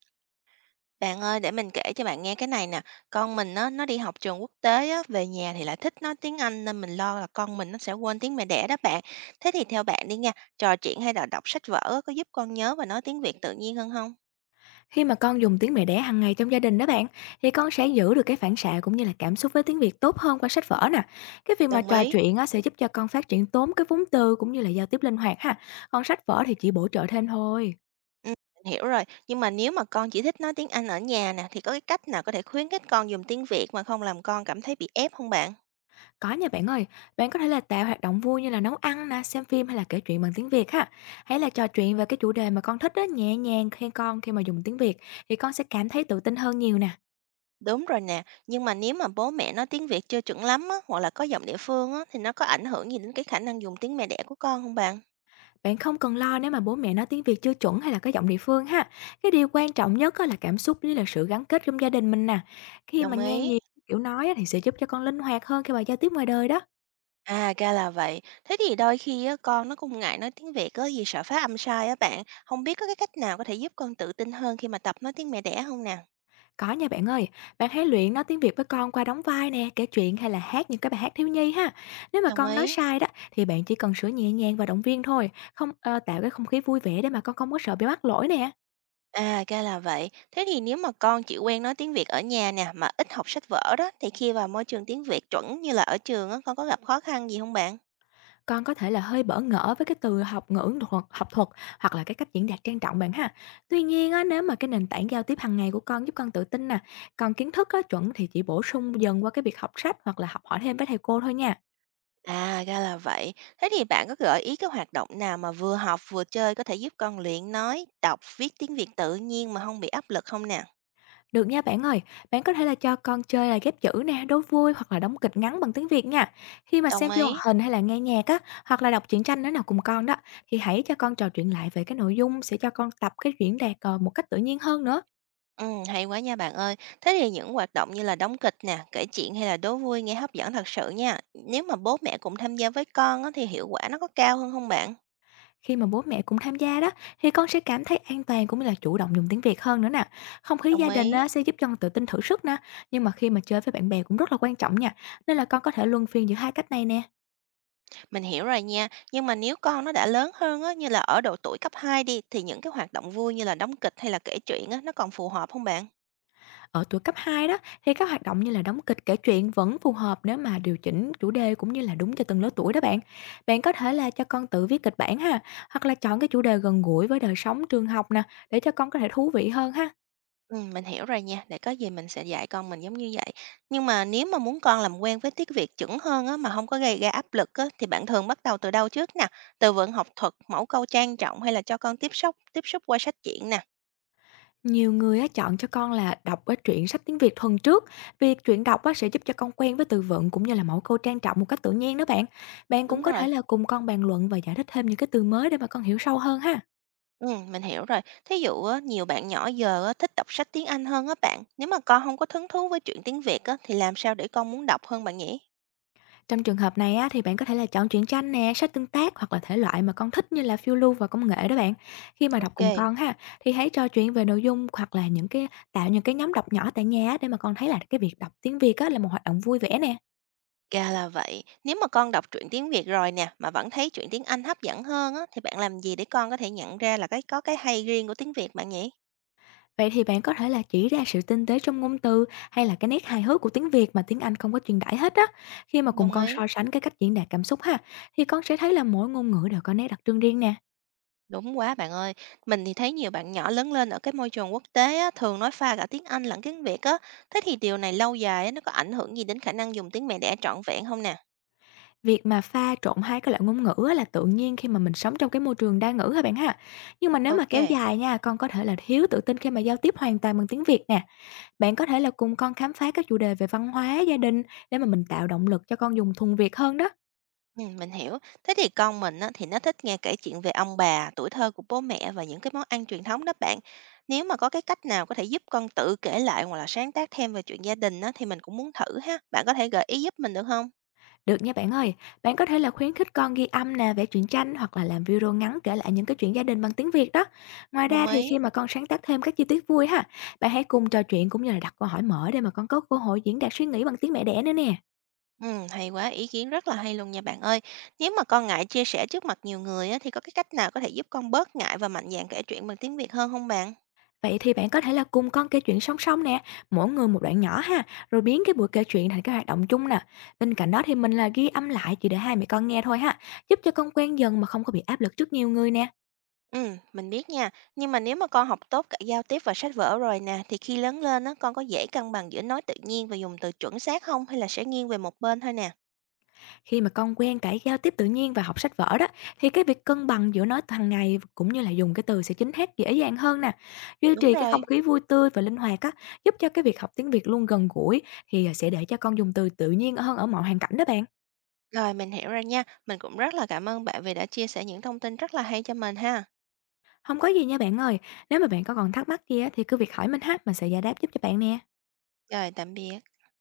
Bạn ơi, để mình kể cho bạn nghe cái này nè. Con mình nó đi học trường quốc tế á, về nhà thì lại thích nói tiếng Anh nên mình lo là con mình nó sẽ quên tiếng mẹ đẻ đó bạn. Thế thì theo bạn đi nha, trò chuyện hay là đọc sách vở á, có giúp con nhớ và nói tiếng Việt tự nhiên hơn không? Khi mà con dùng tiếng mẹ đẻ hàng ngày trong gia đình đó bạn, thì con sẽ giữ được cái phản xạ cũng như là cảm xúc với tiếng Việt tốt hơn qua sách vở nè. Cái việc mà Đồng trò ý. chuyện á, sẽ giúp cho con phát triển tốn cái vốn từ cũng như là giao tiếp linh hoạt ha. Còn sách vở thì chỉ bổ trợ thêm thôi. Ừ, mình hiểu rồi. Nhưng mà nếu mà con chỉ thích nói tiếng Anh ở nhà nè, thì có cái cách nào có thể khuyến khích con dùng tiếng Việt mà không làm con cảm thấy bị ép không bạn? Có nha bạn ơi, bạn có thể là tạo hoạt động vui như là nấu ăn nè, xem phim hay là kể chuyện bằng tiếng Việt ha. Hay là trò chuyện về cái chủ đề mà con thích đó nhẹ nhàng, khi mà dùng tiếng Việt thì con sẽ cảm thấy tự tin hơn nhiều nè. Đúng rồi nè, nhưng mà nếu mà bố mẹ nói tiếng Việt chưa chuẩn lắm á, hoặc là có giọng địa phương á, thì nó có ảnh hưởng gì đến cái khả năng dùng tiếng mẹ đẻ của con không bạn? Bạn không cần lo nếu mà bố mẹ nói tiếng Việt chưa chuẩn hay là có giọng địa phương ha. Cái điều quan trọng nhất á là cảm xúc với là sự gắn kết trong gia đình mình nè. Khi mà Đồng nghe ý. nhiều kiểu nói á, thì sẽ giúp cho con linh hoạt hơn khi mà giao tiếp ngoài đời đó. À, ra là vậy. Thế thì đôi khi á, con nó cũng ngại nói tiếng Việt á, vì sợ phát âm sai á bạn. Không biết có cái cách nào có thể giúp con tự tin hơn khi mà tập nói tiếng mẹ đẻ không nè? Có nha bạn ơi, bạn hãy luyện nói tiếng Việt với con qua đóng vai nè, kể chuyện hay là hát những cái bài hát thiếu nhi ha. Nếu mà Đồng con nói ý. sai đó thì bạn chỉ cần sửa nhẹ nhàng và động viên thôi, không tạo cái không khí vui vẻ để mà con không có sợ bị mắc lỗi nè. À, ra là vậy. Thế thì nếu mà con chỉ quen nói tiếng Việt ở nhà nè, mà ít học sách vở đó, thì khi vào môi trường tiếng Việt chuẩn như là ở trường á, con có gặp khó khăn gì không bạn? Con có thể là hơi bỡ ngỡ với cái từ học thuật hoặc là cái cách diễn đạt trang trọng bạn ha. Tuy nhiên á, nếu mà cái nền tảng giao tiếp hàng ngày của con giúp con tự tin nè, còn kiến thức á, chuẩn thì chỉ bổ sung dần qua cái việc học sách hoặc là học hỏi thêm với thầy cô thôi nha. À, ra là vậy. Thế thì bạn có gợi ý cái hoạt động nào mà vừa học vừa chơi có thể giúp con luyện nói, đọc, viết tiếng Việt tự nhiên mà không bị áp lực không nè? Được nha bạn ơi, bạn có thể là cho con chơi là ghép chữ nè, đố vui hoặc là đóng kịch ngắn bằng tiếng Việt nha. Khi mà Đồng xem phim hoạt ý. hình hay là nghe nhạc á, hoặc là đọc truyện tranh nữa nào cùng con đó, thì hãy cho con trò chuyện lại về cái nội dung, sẽ cho con tập cái diễn đạt một cách tự nhiên hơn nữa. Hay quá nha bạn ơi. Thế thì những hoạt động như là đóng kịch nè, kể chuyện hay là đố vui nghe hấp dẫn thật sự nha. Nếu mà bố mẹ cùng tham gia với con á, thì hiệu quả nó có cao hơn không bạn? Khi mà bố mẹ cũng tham gia đó, thì con sẽ cảm thấy an toàn cũng như là chủ động dùng tiếng Việt hơn nữa nè. Không khí gia Đồng đình ý. á, sẽ giúp cho con tự tin thử sức nè. Nhưng mà khi mà chơi với bạn bè cũng rất là quan trọng nha. Nên là con có thể luân phiên giữa hai cách này nè. Mình hiểu rồi nha. Nhưng mà nếu con nó đã lớn hơn á, như là ở độ tuổi cấp 2 đi, thì những cái hoạt động vui như là đóng kịch hay là kể chuyện á, nó còn phù hợp không bạn? Ở tuổi cấp 2 đó, thì các hoạt động như là đóng kịch, kể chuyện vẫn phù hợp nếu mà điều chỉnh chủ đề cũng như là đúng cho từng lứa tuổi đó bạn. Bạn có thể là cho con tự viết kịch bản ha, hoặc là chọn cái chủ đề gần gũi với đời sống trường học nè, để cho con có thể thú vị hơn ha. Mình hiểu rồi nha, để có gì mình sẽ dạy con mình giống như vậy. Nhưng mà nếu mà muốn con làm quen với tiếng Việt chuẩn hơn á, mà không có gây ra áp lực á, thì bạn thường bắt đầu từ đâu trước nè? Từ vựng học thuật, mẫu câu trang trọng hay là cho con tiếp xúc qua sách truyện nè? Nhiều người á, chọn cho con là đọc á, truyện sách tiếng Việt thuần trước, việc truyện đọc á, sẽ giúp cho con quen với từ vựng cũng như là mẫu câu trang trọng một cách tự nhiên đó bạn. Bạn cũng Đúng có thể rồi. là cùng con bàn luận và giải thích thêm những cái từ mới để mà con hiểu sâu hơn ha. Mình hiểu rồi. Thí dụ á, nhiều bạn nhỏ giờ á, thích đọc sách tiếng Anh hơn á bạn, nếu mà con không có hứng thú với truyện tiếng Việt á, thì làm sao để con muốn đọc hơn bạn nhỉ? Trong trường hợp này á, thì bạn có thể là chọn truyện tranh nè, sách tương tác hoặc là thể loại mà con thích như là phiêu lưu và công nghệ đó bạn. Khi mà đọc cùng OK. con ha, thì hãy trò chuyện về nội dung hoặc là những cái tạo những cái nhóm đọc nhỏ tại nhà á, để mà con thấy là cái việc đọc tiếng Việt á, là một hoạt động vui vẻ nè. Ra là vậy. Nếu mà con đọc truyện tiếng Việt rồi nè, mà vẫn thấy truyện tiếng Anh hấp dẫn hơn á, thì bạn làm gì để con có thể nhận ra là cái có cái hay riêng của tiếng Việt bạn nhỉ? Vậy thì bạn có thể là chỉ ra sự tinh tế trong ngôn từ hay là cái nét hài hước của tiếng Việt mà tiếng Anh không có truyền tải hết á. Khi mà cùng Đồng con so ý. sánh cái cách diễn đạt cảm xúc ha, thì con sẽ thấy là mỗi ngôn ngữ đều có nét đặc trưng riêng nè. Đúng quá bạn ơi. Mình thì thấy nhiều bạn nhỏ lớn lên ở cái môi trường quốc tế á, thường nói pha cả tiếng Anh lẫn tiếng Việt á. Thế thì điều này lâu dài á, nó có ảnh hưởng gì đến khả năng dùng tiếng mẹ đẻ trọn vẹn không nè? Việc mà pha trộn hai cái loại ngôn ngữ á là tự nhiên khi mà mình sống trong cái môi trường đa ngữ ha bạn ha. Nhưng mà nếu mà Ok, kéo dài nha, con có thể là thiếu tự tin khi mà giao tiếp hoàn toàn bằng tiếng Việt nè. Bạn có thể là cùng con khám phá các chủ đề về văn hóa, gia đình, để mà mình tạo động lực cho con dùng thuần Việt hơn đó. ừm, mình hiểu. Thế thì con mình á, thì nó thích nghe kể chuyện về ông bà, tuổi thơ của bố mẹ và những cái món ăn truyền thống đó bạn. Nếu mà có cái cách nào có thể giúp con tự kể lại hoặc là sáng tác thêm về chuyện gia đình á, thì mình cũng muốn thử ha. Bạn có thể gợi ý giúp mình được không? Được nha bạn ơi, bạn có thể là khuyến khích con ghi âm nè, vẽ truyện tranh hoặc là làm video ngắn kể lại những cái chuyện gia đình bằng tiếng Việt đó. Ngoài ra Đồng thì ý. khi mà con sáng tác thêm các chi tiết vui ha, bạn hãy cùng trò chuyện cũng như là đặt câu hỏi mở để mà con có cơ hội diễn đạt suy nghĩ bằng tiếng mẹ đẻ nữa nè. Hay quá, ý kiến rất là hay luôn nha bạn ơi. Nếu mà con ngại chia sẻ trước mặt nhiều người á, thì có cái cách nào có thể giúp con bớt ngại và mạnh dạn kể chuyện bằng tiếng Việt hơn không bạn? Vậy thì bạn có thể là cùng con kể chuyện song song nè, mỗi người một đoạn nhỏ ha, rồi biến cái buổi kể chuyện thành cái hoạt động chung nè. Bên cạnh đó thì mình là ghi âm lại chỉ để hai mẹ con nghe thôi ha, giúp cho con quen dần mà không có bị áp lực trước nhiều người nè. Mình biết nha. Nhưng mà nếu mà con học tốt cả giao tiếp và sách vở rồi nè, thì khi lớn lên á, con có dễ cân bằng giữa nói tự nhiên và dùng từ chuẩn xác không? Hay là sẽ nghiêng về một bên thôi nè? Khi mà con quen cả giao tiếp tự nhiên và học sách vở đó, thì cái việc cân bằng giữa nói hàng ngày cũng như là dùng cái từ sẽ chính thác dễ dàng hơn nè. Duy Đúng trì cái không rồi. khí vui tươi và linh hoạt á, giúp cho cái việc học tiếng Việt luôn gần gũi, thì sẽ để cho con dùng từ tự nhiên hơn ở mọi hoàn cảnh đó bạn. Rồi, mình hiểu rồi nha. Mình cũng rất là cảm ơn bạn vì đã chia sẻ những thông tin rất là hay cho mình ha. Không có gì nha bạn ơi, nếu mà bạn có còn thắc mắc gì á thì cứ việc hỏi mình ha, mình sẽ giải đáp giúp cho bạn nè. Rồi, tạm biệt.